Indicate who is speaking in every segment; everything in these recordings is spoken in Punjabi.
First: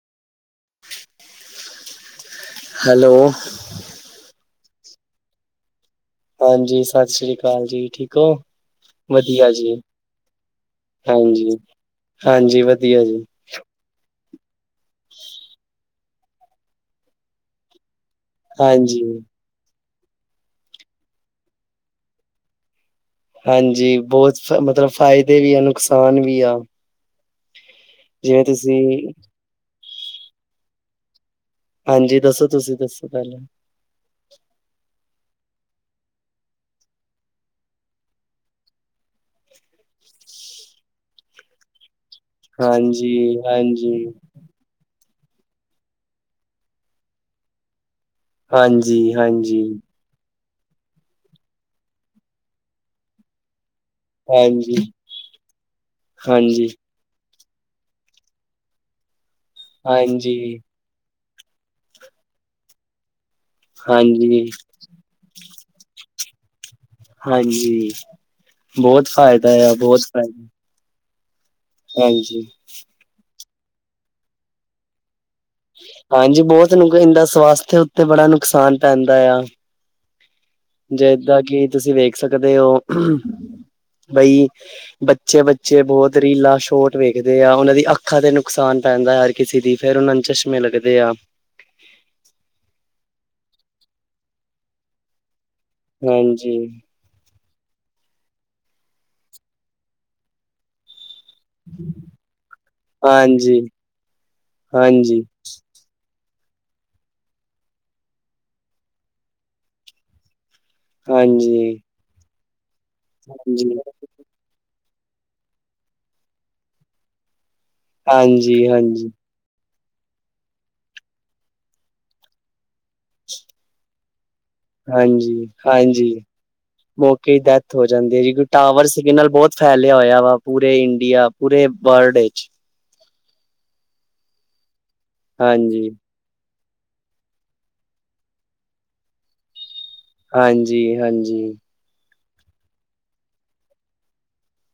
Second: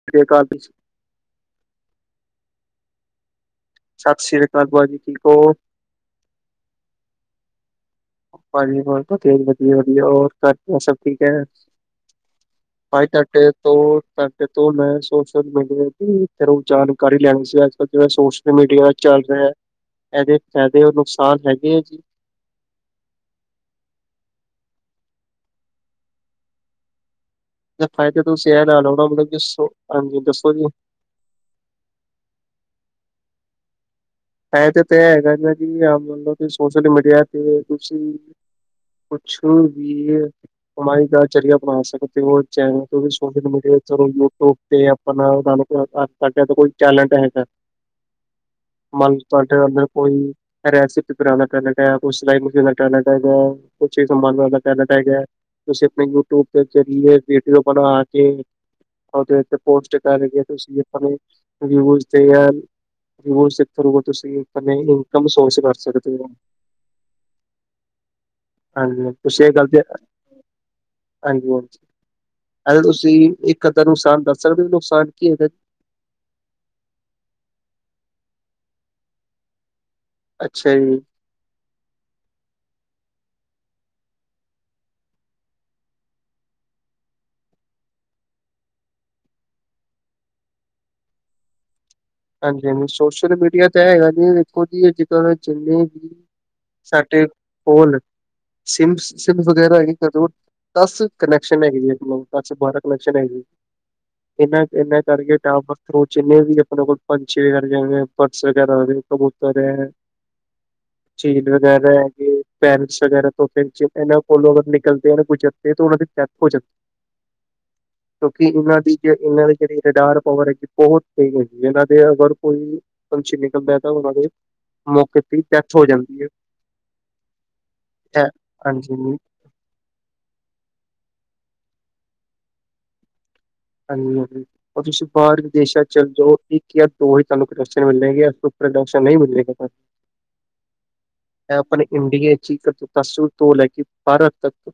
Speaker 1: [unintelligible]
Speaker 2: ਹੈਲੋ।
Speaker 1: ਸਤਿ ਸ੍ਰੀ ਅਕਾਲ ਭੂਆ ਜੀ ਠੀਕ ਓ।
Speaker 2: ਹਾਂਜੀ ਸਤਿ ਸ੍ਰੀ ਅਕਾਲ ਜੀ ਠੀਕ। ਹੋ?
Speaker 1: ਪਾਣੀ ਤੇਜ਼
Speaker 2: ਵਧੀਆ ਜੀ,
Speaker 1: ਵਧੀਆ-ਵਧੀਆ ਹੋਰ ਘਰ ਸਭ ਠੀਕ ਐ।
Speaker 2: ਹਾਂਜੀ। ਹਾਂਜੀ ਵਧੀਆ
Speaker 1: ਭਾਈ
Speaker 2: ਜੀ,
Speaker 1: ਤਾਂਟੇ ਤੋ ਤੇ ਤੋਂ ਮੈਂ ਸੋਸ਼ਲ ਮੀਡੀਆ ਦੀ ਫਿਰ ਜਾਣਕਾਰੀ ਲੈਣੀ ਸੀ ਅੱਜਕੱਲ ਜਿਹੜਾ ਸ਼ੋ ਮੀਡੀਆ
Speaker 2: ਹਾਂਜੀ।
Speaker 1: ਚੱਲ ਰਿਹਾ, ਇਹਦੇ ਫਾਇਦੇ ਨੁਕਸਾਨ ਹੈਗੇ ਆ ਜੀ।
Speaker 2: ਹਾਂਜੀ ਬਹੁਤ ਮਤਲਬ ਫਾਇਦੇ ਵੀ ਆ ਨੁਕਸਾਨ ਵੀ ਆ।
Speaker 1: ਇਹਦਾ ਫਾਇਦਾ ਤੁਸੀਂ ਇਹ ਲਾ ਲਾ ਲੋ ਉਣਾ ਮਤਲਬ ਜੋ ਹਾਂਜੀ ਦੱਸੋ ਜੀ।
Speaker 2: ਹਾਂਜੀ ਦੱਸੋ ਤੁਸੀਂ ਦੱਸੋ ਪਹਿਲਾਂ।
Speaker 1: ਐ ਤੇ ਤਾਂ ਹੈਗਾ ਜੀ ਮੰਨ ਲਓ ਕਿ ਸੋਸ਼ਲ ਮੀਡੀਆ ਤੇ ਤੁਸੀਂ ਕੁਛ ਵੀ, ਕਮਾਈ ਦਾ ਜ਼ਰੀਆ ਬਣਾ ਸਕਦੇ ਹੋ। ਚੈਨਲ ਤੋਂ ਵੀ
Speaker 2: ਹਾਂਜੀ,
Speaker 1: ਸੋਸ਼ਲ ਮੀਡੀਆ
Speaker 2: ਹਾਂਜੀ,
Speaker 1: 'ਚ ਯੂਟਿਊਬ ਤੇ ਆਪਣਾ ਸਾਨੂੰ ਕਰ ਤਾਂ ਕੋਈ ਟੈਲੈਂਟ ਹੈਗਾ।
Speaker 2: ਹਾਂਜੀ,
Speaker 1: ਮੰਨ ਲੋ
Speaker 2: ਹਾਂਜੀ,
Speaker 1: ਤੁਹਾਡੇ ਅੰਦਰ ਕੋਈ, ਰੈਸਪੀ ਬਣਾਣ ਦਾ ਟੈਲੇਂਟ ਏ ਕੋਈ ਸਿਲਾਈ ਮਸ਼ੀਨ ਦਾ ਟੈਲੇਂਟ ਏ ਜਾਂ ਕੁਛ ਚੀਜ਼ ਸੰਬਾਨ ਦਾ
Speaker 2: ਹਾਂਜੀ। ਹਾਂਜੀ,
Speaker 1: ਟੈਲੇਂਟ ਹੈਗਾ, ਤੁਸੀਂ ਆਪਣੇ ਯੂਟਿਊਬ ਦੇ
Speaker 2: ਹਾਂਜੀ,
Speaker 1: ਜ਼ਰੀਏ ਵੀਡੀਓ ਬਣਾ ਕੇ, ਉਦੇ ਉੱਤੇ ਪੋਸਟ ਕਰ ਕੇ ਰਵਿਊਜ ਤੇ ਆ, ਰਵਿਊਜ ਕਰ
Speaker 2: ਹਾਂਜੀ,
Speaker 1: ਤੁਸੀਂ ਪਰ ਨਹੀ ਕੰਮ ਸੋਸ ਕਰ ਸਕਦੇ ਓ।
Speaker 2: ਹਾਂਜੀ, ਬਹੁਤ ਫਾਇਦਾ ਆ ਬਹੁਤ ਫਾ
Speaker 1: ਹਾਂਜੀ-ਹਾਂਜੀ, ਪਹਿਲੇ ਤੁਸੀਂ ਇ ਇੱਕ ਅੱਧਾ ਨੁਕਸਾਨ ਦੱਸ ਸਕਦੇ ਵੀ ਨੁਕਸਾਨ ਕੀ ਇਹਦਾ?
Speaker 2: ਹਾਂਜੀ ਬਹੁਤ ਨੂੰ ਕਹਿੰਦਾ ਸਵਾਸ ਦੇ ਉੱਤੇ ਬੜਾ ਨੁਕਸਾਨ ਪੈਂਦਾ ਆ।
Speaker 1: ਅੱਛਾ ਜੀ।
Speaker 2: ਜੇ ਇਦਾਂ ਗੀਤ ਤੁਸੀਂ ਵੇਖ ਸਕਦੇ ਹੋ, ਬਈ ਬੱਚੇ-ਬੱਚੇ ਬਹੁਤ ਰੀਲਾ ਸ਼ੋਟ ਵੇਖਦੇ ਆ ਉਹਨਾਂ ਦੀ ਅੱਖਾਂ ਤੇ ਨੁਕਸਾਨ ਪੈਂਦਾ। ਕਿਸੇ ਦੀ ਫਿਰ ਉਹਨਾਂ ਨੂੰ ਚਸ਼ਮੇ ਲੱਗਦੇ ਆ।
Speaker 1: ਹਾਂਜੀ-ਹਾਂਜੀ ਸੋਸ਼ਲ ਮੀਡੀਆ ਤਾਂ ਹੈਗਾ ਨੀ ਦੇਖੋ ਜੀ ਅੱਜਕੱਲ ਜਿੰਨੀ
Speaker 2: ਹਾਂਜੀ।
Speaker 1: ਸਾਡੇ ਕੋਲ, ਸਿੰਮ ਸਿੰਮਜ ਵਗੈਰਾ ਹੈਗੇ ਕਦੋ ਦਸ ਕਨੈਕਸ਼ਨ ਹੈਗੇ ਜੀਲਬ ਦਸ ਬਾਰਾਂ ਕਨੈਕਸ਼ਨ ਹੈਗੇ,
Speaker 2: ਹਾਂਜੀ
Speaker 1: ਇਹਨਾਂ ਇਹਨਾਂ
Speaker 2: ਹਾਂਜੀ
Speaker 1: ਟਾਰਗੇਟ ਬਰਥਰੋਂ ਜਿੰਨੇ ਵੀ ਆਪਣੇ ਕੋਲ ਪੰਛੀ ਵਗੈਰਾ ਜਾਂ ਪਰਸ ਵਗੈਰਾ ਕਬੂਤਰ ਐ ਚੀਨ
Speaker 2: ਹਾਂਜੀ
Speaker 1: ਵਗੈਰਾ ਹੈਗੇ, ਪੈਰਸ ਵਗੈਰਾ ਤੋਂ ਫਿਰ
Speaker 2: ਹਾਂਜੀ
Speaker 1: ਇਹ ਫੋਲੋ ਅਗਰ ਨਿਕਲਦੇ ਆ ਗੁਜਰਦੇ ਤਾਂ ਉਹਨਾਂ ਦੀ ਡੈਥ ਹੋ ਜਾਂਦੀ। ਕਿਉਂਕਿ
Speaker 2: ਹਾਂਜੀ
Speaker 1: ਇਹਨਾਂ ਦੀ ਜੇ
Speaker 2: ਹਾਂਜੀ
Speaker 1: ਇਹਨਾਂ ਦੀ ਜਿਹੜੀ ਰਡਾਰ ਪਾਵਰ ਹੈਗੀ ਬਹੁਤ ਸਹੀ ਹੈਗੀ ਇਹਨਾਂ ਦੇ ਅਗਰ ਕੋਈ, ਫੰਕਸ਼ਨ ਨਿਕਲਦਾ ਤਾਂ ਉਹਨਾਂ ਦੇ ਮੌਕੇ ਤੇ
Speaker 2: ਹਾਂਜੀ,
Speaker 1: ਡੈਥ ਹੋ
Speaker 2: ਹਾਂਜੀ,
Speaker 1: ਜਾਂਦੀ ਹੈ
Speaker 2: ਮੌਕੇ ਤੇ ਡੈਥ ਹੋ ਜਾਂਦੀ ਹੈ ਜੀ ਟਾਵਰ
Speaker 1: ਹਾਂਜੀ
Speaker 2: ਸਿਗਨਲ ਬਹੁਤ ਫੈਲਿਆ ਹੋਇਆ ਵਾ ਪੂਰੇ ਇੰਡੀਆ, ਪੂਰੇ ਵਰਲਡ ਵਿੱਚ।
Speaker 1: ਹਾਂਜੀ-ਹਾਂਜੀ ਓ ਤੁਸੀਂ ਬਾਹਰ ਵਿਦੇਸ਼ਾਂ
Speaker 2: ਹਾਂਜੀ
Speaker 1: 'ਚ ਚਲ ਜੋ ਇੱਕ ਕਿ ਯਾਰ ਉਹੀ ਤੁਹਾਨੂੰ ਪ੍ਰੋਡਕਸ਼ਨ ਮਿਲੇਗੀ ਜਾ ਪਰੋਡਕਸ਼ਨ ਨਹੀਂ ਮਿਲਗਾ ਤਹਾਨੂੰ।
Speaker 2: ਹਾਂਜੀ, ਹਾਂਜੀ।
Speaker 1: ਮੈਂ ਆਪਣੇ ਇੰਡੀਆ 'ਚ ਇੱਕ ਤਸ ਤੋਂ ਲੈ ਕੇ ਭਾਰਤ ਤੱਕ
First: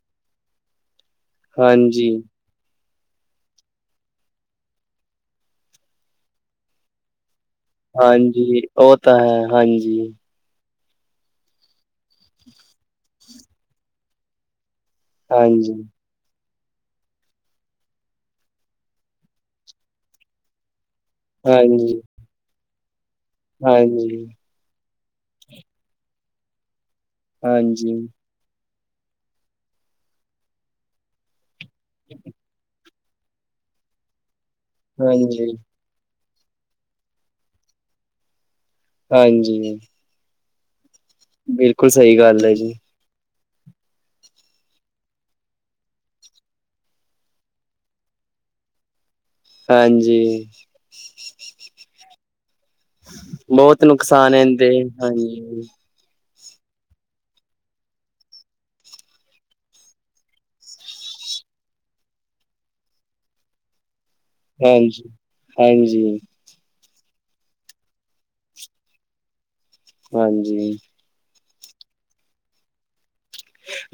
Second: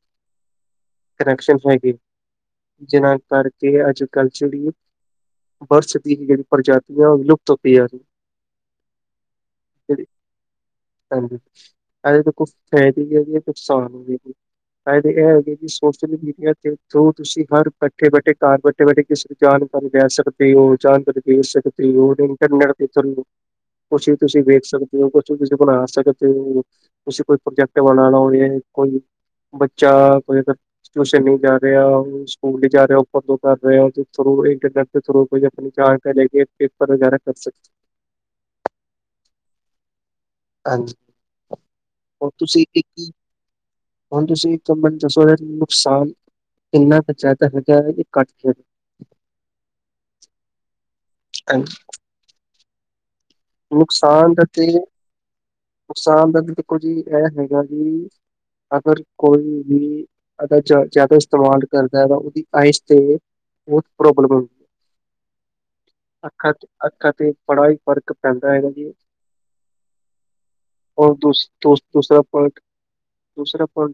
Speaker 1: ਕਨੈਕਸ਼ਨ ਹੈਗੇ,
Speaker 2: ਹਾਂਜੀ
Speaker 1: ਜਿਨਾ ਕਰ ਕਿ ਅੱਜਕੱਲ੍ਹ ਜਿਹੜੀਆ, ਬਰਸ ਦੀ ਜਿਹੜੀ ਪ੍ਰਜਾਤੀਆ ਹੁੰਦੀਆਂ ਉਹ ਲੁ
Speaker 2: ਹਾਂਜੀ ਉਹ ਤਾਂ ਹੈ ਹਾਂਜੀ।
Speaker 1: ਹਾਂਜੀ, ਅਜੇ ਤਾਂ ਕੁਛ ਸੋਸਾਇਟੀ ਹੈਗੀ ਆ ਕੁਛ ਸ਼ਾਮ ਦੀ ਫਾਇਦੇ ਇਹ ਹੈਗੇ ਕਿ
Speaker 2: ਹਾਂਜੀ
Speaker 1: ਸੋਸ਼ਲ ਮੀਡੀਆ ਦੇ ਥਰੂ ਤੁਸੀਂ ਹਰ ਬੈਠੇ-ਬੈਠੇ ਘਰ ਬੈਠੇ-ਬੈਠੇ ਕਿਸੇ ਦੀ ਜਾਨਕਾਰੀ ਲੈ ਸਕਦੇ ਓ ਜਾਨਕਾਰੀ ਦੇ
Speaker 2: ਹਾਂਜੀ
Speaker 1: ਸਕਦੇ ਓ ਉਹ ਨਹੀ। ਚੰਨਥਰ, ਕੁਛ
Speaker 2: ਹਾਂਜੀ,
Speaker 1: ਤੁਸੀਂ ਵੇਖ ਸਕਦੇ ਹੋ, ਕੁਛ ਵੀ ਤੁਸੀਂ ਬਣਾ ਸਕਦੇ ਹੋ ਤੁਸੀ ਕੋਈ, ਪ੍ਰੋਜੈਕਟ
Speaker 2: ਹਾਂਜੀ,
Speaker 1: ਬਣਾਉਣਾ ਹੋਵੇ, ਕੋਈ ਬੱਚਾ ਕੋਈ ਅਗਰ ਟਸ਼ਨ ਨਹੀਂ ਜਾ। ਰਿਹਾ, ਸਕੂਲ ਨ ਜਾ ਰਿਹਾ, ਉੱਪਰ ਤੋਂ ਕਰ ਰਿਹਾ, ਉਹਦੇ ਥਰੂ ਇੰਟਰਨੈਟ ਦੇ ਥਰੂ ਕੋ,
Speaker 2: ਹਾਂਜੀ,
Speaker 1: ਆਪਣੀ ਜਾਣ ਕੇ ਲੈ ਕੇ। ਪੇਪਰ, ਪਰੁਾਰਾ ਕਰ ਸਕ।
Speaker 2: ਹਾਂਜੀ।
Speaker 1: ਹਾਂਜੀ,
Speaker 2: ਬਿਲਕੁਲ ਸਹੀ
Speaker 1: ਹਰ,
Speaker 2: ਗੱਲ ਹੈ
Speaker 1: ਤੁਸੀਂ
Speaker 2: ਜੀ।
Speaker 1: ਇੱਕ ਕੀ। ਹੁਣ, ਤੁਸੀਂ, ਇੱਕ ਮੈਨੂੰ ਦੱਸੋ, ਇਹ ਨੁਕਸਾਨ। ਕਿੰਨਾ ਕੁ, ਚਾ ਦਾ ਹੈਗਾ, ਇਹ ਕੱਟ ਖੇਡ।
Speaker 2: ਹਾਂਜੀ।
Speaker 1: ਹਾਂਜੀ।
Speaker 2: ਬਹੁਤ, ਨੁਕਸਾਨ
Speaker 1: ਦਾ ਤੇ
Speaker 2: ਇਦੇ ਹਾਂਜੀ।
Speaker 1: ਨੁਕਸਾਨ ਦਾ ਵੀ ਦੇਖੋ ਜੀ, ਇਹ ਹੈਗਾ ਵੀ ਅਗਰ ਕੋਈ ਵੀ। ਦਾ ਜ਼ਿਆਦਾ, ਇਸਤੇਮਾਲ ਕਰਦਾ ਹੈ, ਤਾਂ ਉਹਦੀ ਆਈਸ ਤੇ ਬਹੁਤ ਪ੍ਰੋਬਲਮੁੰ
Speaker 2: ਹਾਂਜੀ -ਹਾਂਜੀ
Speaker 1: ਅੱਖਾਂ ਚ, ਅੱਖਾਂ ਤੇ ਬੜਾ ਹੀ ਫ਼ਰਕ ਪੈਂਦਾ ਹੈਗਾ ਜੀ।
Speaker 2: ਹਾਂਜੀ।
Speaker 1: ਔਰ ਦ ਦੂਸਰਾ ਪਾਰਟ।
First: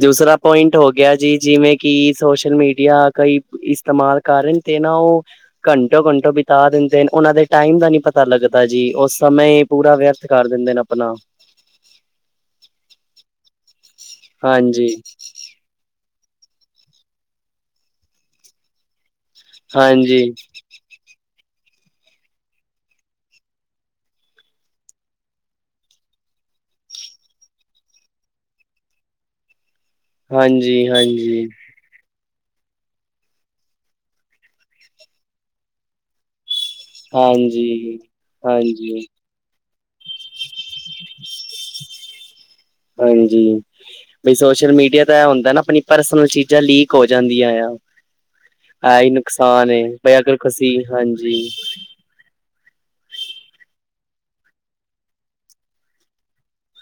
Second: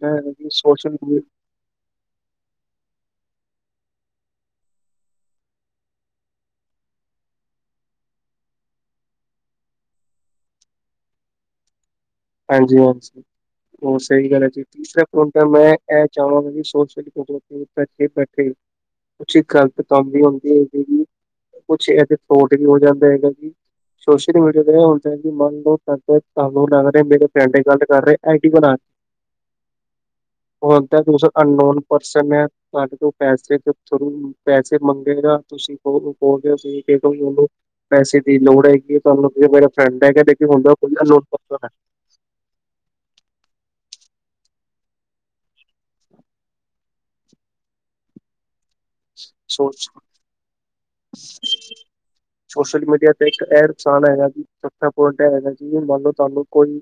Speaker 2: ਦੂਸਰਾ, ਪੁਆਇੰਟ ਹੋ ਗਿਆ
Speaker 1: ਮੀਡੀਆ
Speaker 2: ਜੀ, ਜਿਵੇਂ। ਕਿ ਸੋਸ਼ਲ ਮੀਡੀਆ, ਕਈ ਇਸਤੇਮਾਲ ਕਰਨ ਤੇ, ਨਾ ਉਹ ਘੰਟੋ- ਘੰਟੋ, ਬਿਤਾ ਦਿੰਦੇ ਨੇ, ਉਹਨਾਂ ਦੇ ਟਾਈਮ ਦਾ ਨੀ ਪਤਾ ਲੱਗਦਾ ਜੀ ਉਸ ਸਮੇਂ। ਪੂਰਾ ਵਿਅਰਥ, ਕਰ ਦਿੰਦੇ ਨੇ ਆਪਣਾ
Speaker 1: ਹਾਂਜੀ- ਹਾਂਜੀ, ਉਹ ਸਹੀ ਗੱਲ ਹੈ, ਜੀ
Speaker 2: ਹਾਂਜੀ,
Speaker 1: ਤੀਸਰਾ। ਮੈਂ ਇਹ, ਚਾਹਵਾਂ ਸੋਚੇ ਬੈਠੇ। ਕੁਛ ਗ਼ਲਤ, ਕੰਮ ਵੀ
Speaker 2: ਹਾਂਜੀ,
Speaker 1: ਹੁੰਦੀ ਹੈਗੀ, ਜ ਕੁਛ ਇਹਦੇ ਫਰੋਡ, ਵੀ ਹੋ ਜਾਂਦਾ ਹੈਗਾ ਜ। ਸੋਸ਼ਲ ਮੀਡੀਆ ਤੇ ਹੁੰਦਾ ਹੈ ਮਨ। ਮੇਰੇ ਪਿੰਡ ਦੀ, ਗੱਲ ਕਰ ਰਹੇ, ਆਈ ਡ ਬਣਾ ਹਣ,
Speaker 2: ਹਾਂਜੀ,
Speaker 1: ਤਾਂ
Speaker 2: ਹਾਂਜੀ,
Speaker 1: ਅਨਨੋਨ ਪਰਸਨ ਮੈਂ, ਤੁਹਾਡੇ ਕੋਲ, ਪੈਸੇ ਥੋਾਨੂੰ ਪੈਸੇ ਮੰਗੇਗਾ, ਤੁਸੀਂ ਹੋ। ਹੋਗੇ ਤੁਂ, ਤੁਹਾਨੂੰ,
Speaker 2: ਹਾਂਜੀ।
Speaker 1: ਪੈਸੇ ਦੀ ਲੋੜ ਹੈਗੀ ਹੈ,
Speaker 2: ਹਾਂਜੀ,
Speaker 1: ਤੁਹਾਨੂੰ ਮੇਰੇ ਠੰਡਾ ਹੈ, ਕਿ ਦੇਖ, ਹੁੰਦਾ ਖੁੱਲ ਲੋ ਪੱ।
Speaker 2: ਹਾਂਜੀ, ਬ ਸੋਸ਼ਲ ਮੀਡੀਆ, ਤਾਂ ਇਹ ਹੁੰਦਾ ਨਾ, ਆਪਣੀ ਪਰਸਨਲ ਚੀਜ਼ਾਂ ਲੀਕ ਹੋ ਜਾਂਦੀਆਂ ਆ, ਐਹੀ ਨੁਕਸਾਨ
Speaker 1: ਸੋਚ
Speaker 2: ਬ, ਅਗਰ ਤੁਸੀਂ ਹਾਂਜੀ
Speaker 1: ਸੋਸ਼ਲ ਮੀਡੀਆ ਤੇ, ਇੱਕ ਇਹ ਨੁਕਸਾਨ ਹੈਗਾ ਜੀ, ਚਥਾ ਪਟ ਹੈਗਾ, ਜਿ ਮੰਨ ਲੋ ਤੁਹਾਨੂੰ ਕੋਈ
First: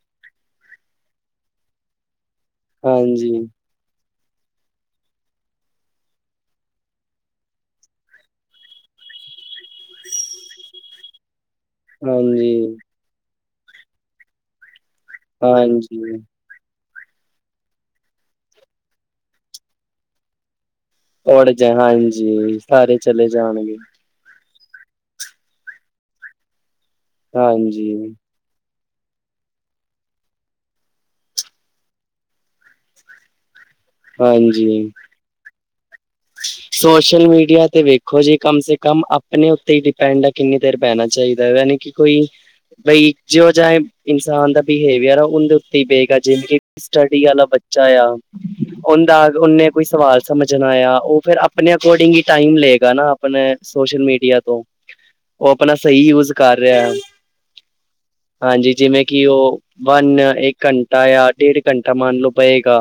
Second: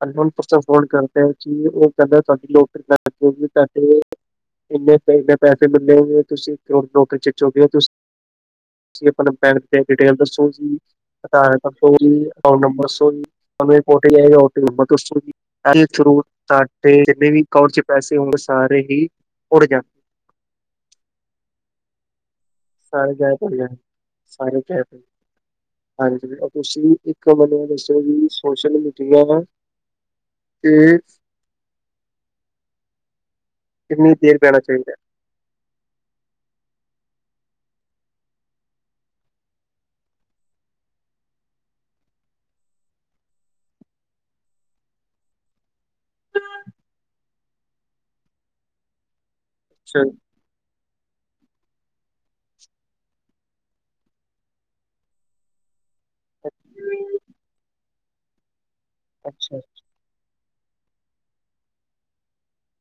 Speaker 1: ਕਰ, ਉਹ ਕਹਿੰਦਾ ਤੁਹਾਡੀਟ
Speaker 2: ਹਾਂਜੀ,
Speaker 1: ਲ। ਤੇ ਇੰਨੇ -ਇੰਨੇ, ਪੈਸੇ ਮਿਲਦੇ, ਤੁਸੀਂ ਕਰੋੜ ਨੌਕਰੀ ਚ ਚੁਗੇ ਹੋ ਤੁਸੀਂ। ਤੁਂ ਆਪਣਾ, ਪੈਨ ਬੈਂਕ ਡਿਟੇਲ ਦੱਸੋ ਜੀ, ਆਧਾਰ ਦੱਸੋ ਜੀ, ਓ
Speaker 2: ਹਾਂਜੀ।
Speaker 1: ਨੰਬਰ ਦੱਸੋ ਜੀ।
Speaker 2: ਹਾਂਜੀ
Speaker 1: [unintelligible] ਤੇ ਜਿੰਨੇ ਵੀ ਏਕਾਊਂਟ 'ਚ ਪੈਸੇ ਹੋਗੇ, ਸਾਰੇ ਹੀ ਉੜ ਜਾਣ।
Speaker 2: ਔੜ ਜਾਨ ਹਾਂਜੀ, ਸਾਰੇ ਚਲੇ
Speaker 1: ਗਾਇਬ ਹੋ ਜਾਣ
Speaker 2: ਜਾਣਗੇ।
Speaker 1: ਸਾਰੇ ਕਹਿ ਹਾਂਜੀ, ਤੁਸੀਂ ਇੱਕ ਮੈਨੂੰ ਇਹ ਦੱਸੋ
Speaker 2: ਹਾਂਜੀ।
Speaker 1: ਜੀ। ਸੋਸ਼ਲ ਮੀਡੀਆ ਨਾ, ਤੇ ਇੰਨੀ ਦੇਰ ਬੈਣਾ
Speaker 2: ਹਾਂਜੀ
Speaker 1: ਚਾਹੀਦਾ?
Speaker 2: ਸੋਸ਼ਲ ਮੀਡੀਆ ਤੇ ਵੇਖੋ ਜੀ, ਕਮ ਸੇ ਕਮ ਆਪਣੇ ਉੱਤੇ ਹੀ ਡਿਪੈਂਡ ਹੈ, ਕਿੰਨੀ ਦੇਰ, ਪਹਿਣਾ ਚਾਹੀਦਾ। ਯਾਨੀ ਕਿ ਕੋਈ ਬਈ, ਜੋ ਚਾਹੇ ਇਨਸਾਨ ਦਾ ਬਿਹੇਵੀਅਰ ਆ ਉਹਦੇੱ, ਉਤੇ ਗਾ ਜਿਵੇ, ਸਟੱਡੀ ਵਾਲਾ ਬੱਚਾ ਆ, ਉਹਦਾ ਉਨੇ ਨੇ ਕੋਈ
Speaker 1: ਅੱਛਾ
Speaker 2: ਸਵਾਲ ਸਮਝਨਾ ਯਾ। ਓ ਫੇਰ ਆਪਨੇ ਅਕੋਰਡਿੰਗ ਹੀ ਟਾਈਮ ਲਏਗਾ ਨਾ ਆਪਨੇ ਸੋਸ਼ਲ ਮੀਡੀਆ ਤੋਂ। ਓ ਅਪਨਾ ਸਹੀ ਯੂਜ ਕਰ ਰਿਹਾ ਹਾਂਜੀ, ਜਿਵੇਂ ਕਿ
Speaker 1: ਅੱਛਾ
Speaker 2: ਉਹ ਵੰਨ, ਇੱਕ ਘੰਟਾ ਯਾ ਡੇਢ ਘੰਟਾ ਮੰਨ ਲੋ ਪਏਗਾ।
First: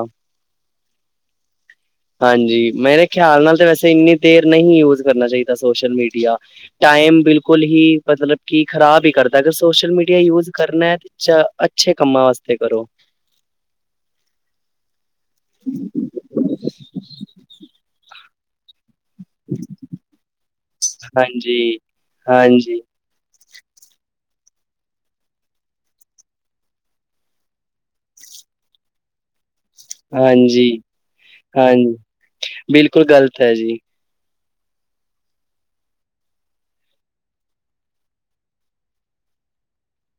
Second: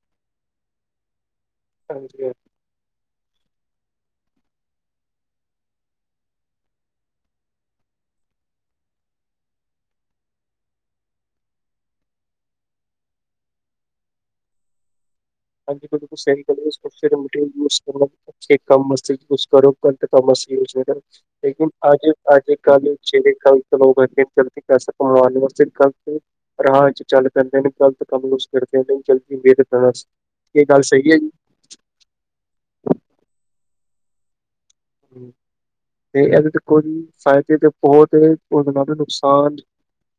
Speaker 2: ਹਾਂਜੀ, ਮੇਰੇ ਖਿਆਲ ਨਾਲ ਤਾਂ ਵੈਸੇ ਇੰਨੀ ਦੇਰ ਨਈ ਯੂਜ ਕਰਨਾ ਚਾਹੀਦਾ ਸੋਸ਼ਲ ਮੀਡੀਆ। ਟਾਈਮ ਬਿਲਕੁਲ ਹੀ ਮਤਲਬ ਕੀ ਖ਼ਰਾਬ ਹੀ ਕਰਦਾ ਅਗਰ ਸੋਸ਼ਲ ਮੀਡੀਆ ਯੂਜ ਕਰਨਾ ਚ ਅੱਛੇ ਕੰਮਾਂ ਵਾਸਤੇ ਕਰੋ।
Speaker 1: ਹੰਜੀ ਬਿਲਕੁਲ ਸਹੀ ਕਹਿ ਰਿਹੋ, ਸੋਸ਼ਲ ਮੀਡਿਆ ਯੂਸ ਕਰੋ ਸਹੀ ਕੰਮ ਵਾਸਤੇ। ਯੂਸ ਕਰੋ ਗਲਤ ਕੰਮ ਵਾਸਤੇ ਯੂਸ ਨਾ ਕਰੋ ਲੇਕਿਨ
Speaker 2: ਹਾਂਜੀ
Speaker 1: ਅੱਜ-ਅੱਜ
Speaker 2: ਹਾਂਜੀ
Speaker 1: ਕੱਲ [unintelligible] ਪੈਸਾ ਕਮਾਣ ਵਾਸਤੇ ਗਲਤ ਰਾਹ ਵਿੱਚ ਚੱਲ ਪੈਂਦੇ ਨੇ, ਗ਼ਲਤ ਕੰਮ [unintelligible] ਕਰਦੇ ਨੇ, ਜਲਦੀ [unintelligible]
Speaker 2: ਜੀ
Speaker 1: ਗੱਲ ਸਹੀ ਹੈ ਜੀ।
Speaker 2: ਹਾਂ, ਬਿਲਕੁਲ ਗ਼ਲਤਏ ਜੀ।
Speaker 1: ਤੇ ਐ ਦੇ ਦੇਖੋ ਜੀ ਫਾਇਦੇ ਤੇ ਬੋਹਤ ਏ ਹੋਰ ਨਾਲੇ ਨੁਕਸਾਨ।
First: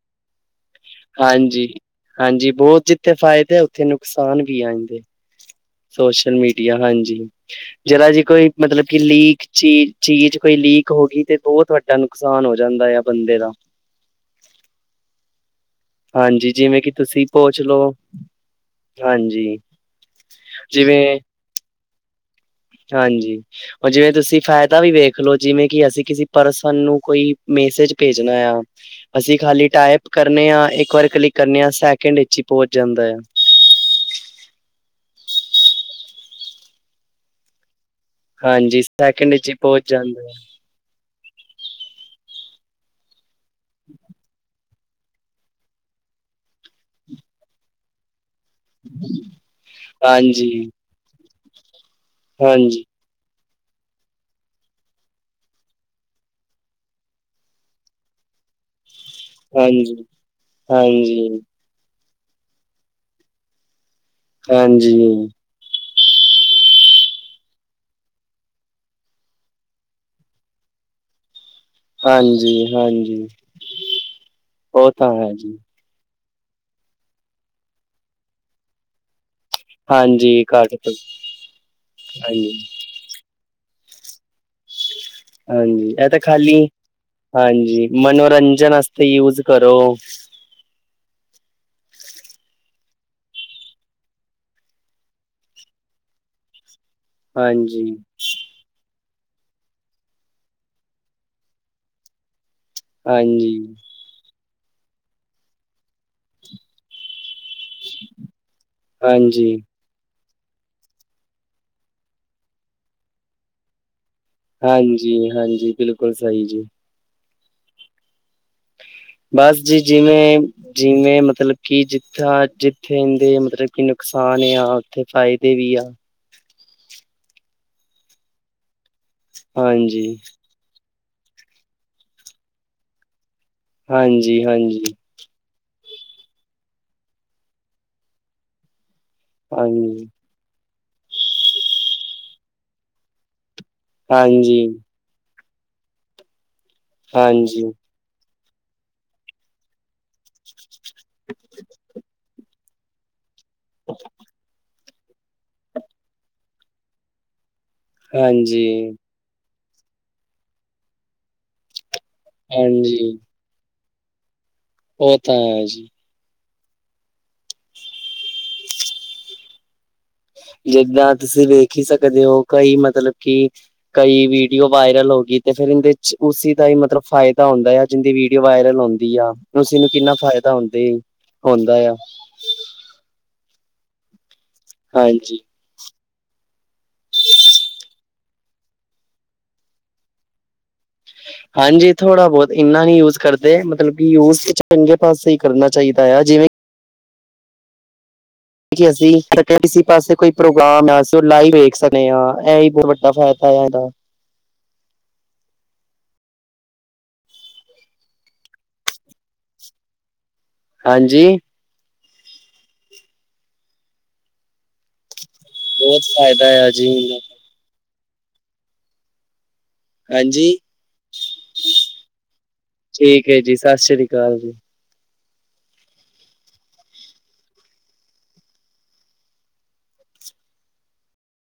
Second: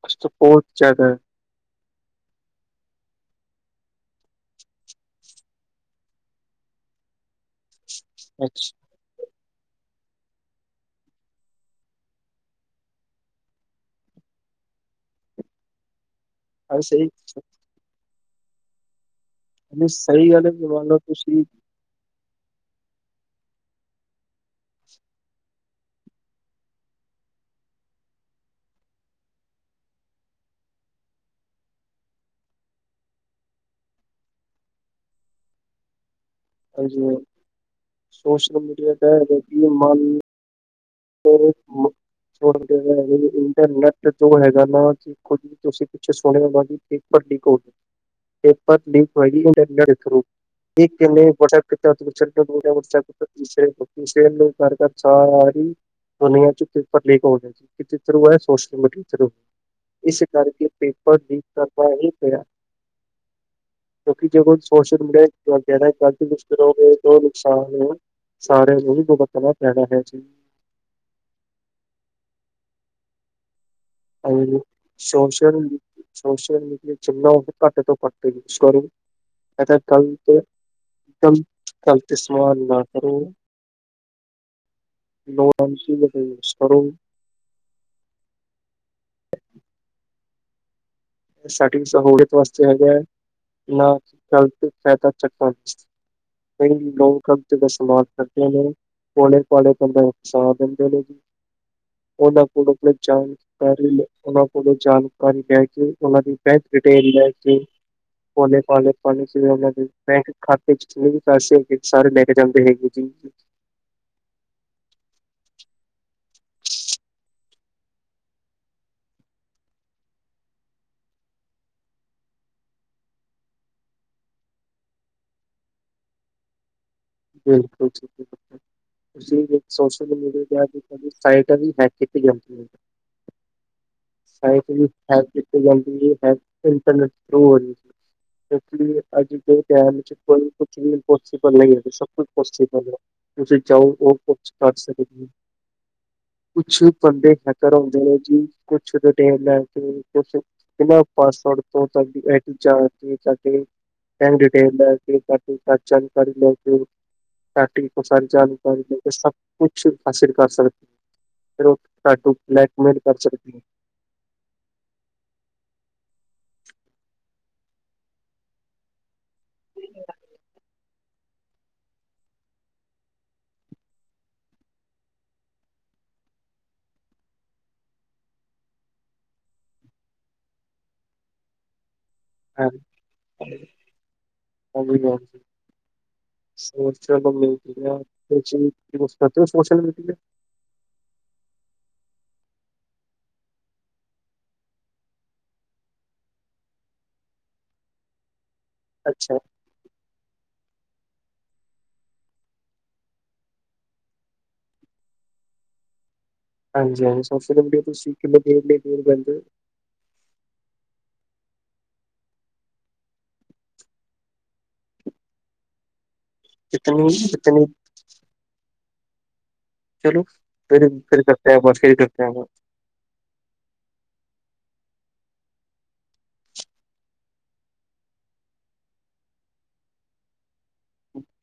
Speaker 1: ਉਸ ਤੋਂ ਬੌਤ ਜਾਦਾ।
Speaker 2: ਹਾਂਜੀ -ਹਾਂਜੀ ਬੋ ਜਿੱਥੇ ਫਾਇਦੇ ਉੱਥੇ ਨੁਕਸਾਨ ਵੀ ਆ ਹਾਂਜੀ। ਸੋਸ਼ਲ ਮੀਡੀਆ ਹਾਂਜੀ ਜਰਾ ਜੀ ਕੋਈ
Speaker 1: ਅੱਛਾ,
Speaker 2: ਮਤਲਬ ਕਿ ਲੀਕ ਚੀ ਚੀਜ਼ ਕੋਈ ਲੀਕ ਹੋ ਗੀ ਤੇ ਬੌਤ ਵੱਡਾ ਨੁਕਸਾਨ ਹੋ ਜਾਂਦਾ ਆ ਬੰਦੇ ਦਾ। ਹਾਂਜੀ ਜਿਵੇਂ
Speaker 1: ਹਾਂ
Speaker 2: ਕਿ
Speaker 1: ਸਹੀ
Speaker 2: ਤੁਸੀਂ ਪੋਚ ਲੋ ਹਾਂਜੀ
Speaker 1: ਨੀ ਸਈ ਗੱਲ ਐ ਕਿ ਮਾਨ ਲੋ
Speaker 2: ਜਿਵੇਂ
Speaker 1: ਤੁਸੀਂ
Speaker 2: ਹਾਂਜੀ ਹੁਨ ਜਿਵੇਂ ਤੁਸੀਂ ਫਾਇਦਾ ਵੀ ਵੇਖ ਲੋ ਜਿਵੇਂ ਕਿ ਅਸੀਂ ਕਿਸੀ ਪਰਸਨ ਨੂੰ ਕੋਈ ਮੈਸੇਜ ਭੇਜਨਾ ਆ ਅਸੀਂ ਖਾਲੀ ਟਾਈਪ ਕਰਨੇ ਆ ਇੱਕ ਵਾਰ ਕਲਿੱਕ ਕਰਨੇ ਆ ਸੈਕਿੰਡ ਇਚ ਹੀ ਪਹੁੰਚ ਜਾਂਦਾ ਆ।
Speaker 1: ਹਾਂਜੀ ਸੋਸ਼ਲ
Speaker 2: ਹਾਂਜੀ
Speaker 1: ਮੀਡੀਆ ਕਹਿ
Speaker 2: ਸੈਕਿੰਡ
Speaker 1: ਲੋ
Speaker 2: ਵਿੱਚ ਹੀ
Speaker 1: ਕਿ
Speaker 2: ਪਹੁੰਚ
Speaker 1: ਮਾਨ
Speaker 2: ਜਾਂਦਾ
Speaker 1: [unintelligible] ਇੰਟਰਨੈਟ ਜੋ ਹੈਗਾ ਨਾ ਕਿ ਤੁਸੀਂ ਪਿੱਛੇ ਸੁਣਿਆ ਹੋਨਾ ਕਿ ਪੇਪਰ ਲੀਕ ਹੋ ਗੇ। ਪੇਪਰ ਲੀਕ [unintelligible]
Speaker 2: ਆ। ਹਾਂਜੀ,
Speaker 1: ਇੱਕ ਨੇ ਪ੍ਰੋਟੈਕਟ ਕੀਤਾ ਤੇ
Speaker 2: ਹਾਂਜੀ।
Speaker 1: [inaudible] [unintelligible] ਪੇਪਰ ਲੀਕ ਹੋ ਗੇ ਜੀ ਕਿਧਰੋਂ ਆਯਾ ਸੋਸ਼ਲ ਮੀਡੀਆ।
Speaker 2: ਹਾਂਜੀ,
Speaker 1: ਇਸ ਕਰਕੇ ਪੇਪਰ
Speaker 2: ਹਾਂਜੀ,
Speaker 1: ਦੀ ਕਰਦਾ ਉਹੀ ਪਿਆ ਕਿਉਂਕਿ ਜੋ [unintelligible]
Speaker 2: ਹਾਂਜੀ,
Speaker 1: ਸੋਸ਼ਲ ਮੀਡੀਆ ਵਗੈਰਾ ਗਲਤ ਕੁਛ ਕਰੋਗੇ ਤੇ ਉਹ ਨੁਕਸਾਨ ਸਾਰਿਆਂ ਨੂੰ ਹੀ ਭੁਗਤਨਾ ਪੈਨਾ ਹੈ ਜੀ।
Speaker 2: ਹਾਂਜੀ-ਹਾਂਜੀ।
Speaker 1: ਹਾਂਜੀ ਸੋਸ਼ਲ-ਸੋਸ਼ਲ, ਮੀਡੀਆ ਜਿੰਨਾ ਹੋ ਸਕੇ ਘੱਟ ਤੋਂ ਘੱਟ ਯੂਜ ਕਰੋ। ਏਦਾਂ
Speaker 2: ਹਾਂਜੀ
Speaker 1: ਗ਼ਲਤ-ਗਲਤ,
Speaker 2: ਘੱਟ ਤੋਂ
Speaker 1: ਗ਼ਲਤ ਇਸਤੇਮਾਲ
Speaker 2: ਹਾਂਜੀ,
Speaker 1: ਨਾ ਕਰੋ। ਲੋੜਾਂ
Speaker 2: ਹਾਂਜੀ ਏ
Speaker 1: ਯੂਜ
Speaker 2: ਤਾਂ ਖਾਲੀ
Speaker 1: ਕਰੋ ਇਹ
Speaker 2: ਹਾਂਜੀ, ਮਨੋਰੰਜਨ ਆਸਤੇ ਯੂਜ ਕਰੋ।
Speaker 1: ਸਾਡੀ ਸਹੂਲਅਤ ਵਸਤੇ ਹੈਗਾ ਨਾ ਕੀ ਗਲਤ ਫਾਇਦਾ ਚੱਕਣ ਚ। ਫੇਰ ਵੀ ਲੋਕ
Speaker 2: ਹਾਂਜੀ,
Speaker 1: [unintelligible] ਭੋਲੇ ਭਾਲੇ ਬੰਦੇ ਨੂੰ ਫਸਾ ਦਿੰਦੇ ਨੇ ਜੀ ਉਹਨਾਂ ਕੋਲ
Speaker 2: ਹਾਂਜੀ,
Speaker 1: [unintelligible] ਉਨਾ ਕੋਲੋਂ ਜਾਣਕਾਰੀ ਲੈ ਕੇ ਉਨਾਂ ਦੀ ਬੈਂਕ ਡਿਟੇਲ ਲੈ ਕੇ ਤੇ ਭੋਲੇ-ਭਾਲੇ ਪਾਣੀ ਚ
Speaker 2: ਹਾਂਜੀ।
Speaker 1: ਰਹਿਣ ਲੱਗ ਗਈ। ਬੈਂਕ ਖਾਤੇ ਚ ਜਿੰਨੇ ਵੀ ਪੈਸੇ ਹੈਗੇ ਸਾਰੇ ਲੈ ਕੇ ਜਾਂਦੇ ਹੈਗੇ ਜੀ।
Speaker 2: ਹਾਂਜੀ-ਹਾਂਜੀ ਬਿਲਕੁਲ ਸਹੀ ਜੀ। ਬਸ ਜੀ ਜਿਵੇਂ ਜਿਵੇਂ ਮਤਲਬ ਕਿ ਜਿੱਥਾ ਜਿੱਥੇ ਇਹਦੇ ਮਤਲਬ ਕਿ ਨੁਕਸਾਨ ਆ ਔਥੇ ਫਾਇਦੇ ਵੀ ਆ।
Speaker 1: ਬਿਲਕੁਲੀ ਜੀ ਬਿਲਕੁਲ ਤੁਸੀਂ ਵੀ ਸੋਸ਼ਲ
Speaker 2: ਹਾਂਜੀ,
Speaker 1: ਮੀਡੀਆ ਸਾਈਟਾ ਵੀ ਹੈਕ ਕੀਤੀ ਜਾਂਦੀਆਂ
Speaker 2: ਹਾਂਜੀ,
Speaker 1: ਸਾਈਟ
Speaker 2: ਹਾਂਜੀ,
Speaker 1: ਵੀ ਹੈਕ ਕੀਤੀ ਜਾਂਦੀ ਜੀ ਹੈਕ ਇੰਟਰਨੈਟ ਥਰੂ ਹੋ ਰਹੀ ਸੀ ਇਸ ਲਈਏ ਆਜ ਦੇ ਟੇਈਮ
Speaker 2: ਹਾਂਜੀ,
Speaker 1: ਚ ਕੋਈ ਕੁਛ ਵੀ ਇਨਪੋਸੀਬਲ ਨਹੀਂ ਹੈ ਸਭ ਕੁਛ ਪੋਸੀਬਲ ਹੈ। ਤੁਸੀਂ ਚੋ ਉਹ ਕੁਛ
Speaker 2: ਹਾਂਜੀ,
Speaker 1: ਕਰ ਸਕਦੇ ਹੋ ਕੁਛ ਬੰਦੇ ਹੈਕ
Speaker 2: ਹਾਂਜੀ,
Speaker 1: ਕਰਉਂਦੇ ਨੇ ਜੀ ਕੁਛ ਡਿਟੇਲ ਲੈ ਕੇ ਕੁਛ ਬਿਨਾਂ ਪਾਸਵਰਡ ਤੋਂ
Speaker 2: [inaudible]
Speaker 1: [unintelligible]
Speaker 2: ਹਾਂਜੀ।
Speaker 1: [unintelligible] ਸਭ ਕੁਛ ਹਾਸਿਲ ਕਰ ਸਕਦੇ ਫੇਰ ਓ ਤੁਹਾਨੂੰ ਬਲੈਕਮੇਲ ਕਰ
Speaker 2: ਹਾਂਜੀ,
Speaker 1: ਸਕਦੀ ਏ।
Speaker 2: ਓਹ ਤਾਂ ਹੈ ਜੀ। ਜਿੱਦਾਂ ਤੁਸੀਂ ਵੇਖੀ ਸਕਦੇ ਹੋ, ਕਈ ਮਤਲਬ ਕਿ ਕਈ ਵੀਡੀਓ ਵਾਇਰਲ ਹੋ ਗਈ, ਤੇ ਫੇਰ ਇਹਦੇ ਚ ਉਸਸੀ ਦਾ ਹੀ ਮਤਲਬ ਫਾਇਦਾ ਹੁੰਦਾ ਆ। ਜਿੰਦੀ ਵੀਡੀਓ ਵਾਇਰਲ ਹੁੰਦੀ ਆ, ਉਸਨੂੰ ਕਿੰਨਾ ਫਾਇਦਾ ਹੁੰਦੇ ਹੁੰਦਾ ਆ। ਹਾਂਜੀ।
Speaker 1: [unintelligible] ਸੋਸ਼ਲ ਮਿਲਤੀ ਆ ਚੀ ਹੋ ਸੋਸ਼ਲ ਮਿਲਤੀ ਹੈ।
Speaker 2: [inaudible] ਹਾਂਜੀ ਥੋੜ੍ਹਾ ਬਹੁਤ ਇੰਨਾ ਨ ਯੂਜ ਕਰਦੇ ਮਤਲਬ ਕਿ ਯੂਜ ਚੰਗੇ ਪਾਸੇ ਹੀ ਕਰਨਾ ਚਾਹੀਦਾ ਆ ਜਿਵੇਂ ਜੀ ਅਸੀਂ ਕਟਰ ਕਿਸੇ ਪਾਸੇ ਕੋਈ ਪ੍ਰੋਗਰਾਮ ਆ, ਅਸੀਂ ਉਹ ਲਾਈਵ ਵੇਖ ਸਕਦੇ ਹਾਂ ਇਹਹੀ ਬਹੁਤ ਵੱਡਾ ਫਾਇਦਾ ਆ ਇਹਦਾ।
Speaker 1: ਹਾਂਜੀ, ਹਾਂਜੀ ਸਭ ਤੋਂ ਵਧੀਆ ਤੁਸੀਂ [unintelligible]
Speaker 2: ਹਾਂਜੀ। ਬਹੁਤ ਫ਼ਾਇਦਾ ਆ ਜੀ।
Speaker 1: ਚਲੋ। ਚਲੋ
Speaker 2: ਹਾਂਜੀ
Speaker 1: ਫਿਰ- ਫਿਰ ਕਰਤੇ [unintelligible]
Speaker 2: ਠੀਕ ਹੈ ਜੀ ਸਤਿ ਸ੍ਰੀ ਅਕਾਲ ਜੀ।
Speaker 1: [inaudible]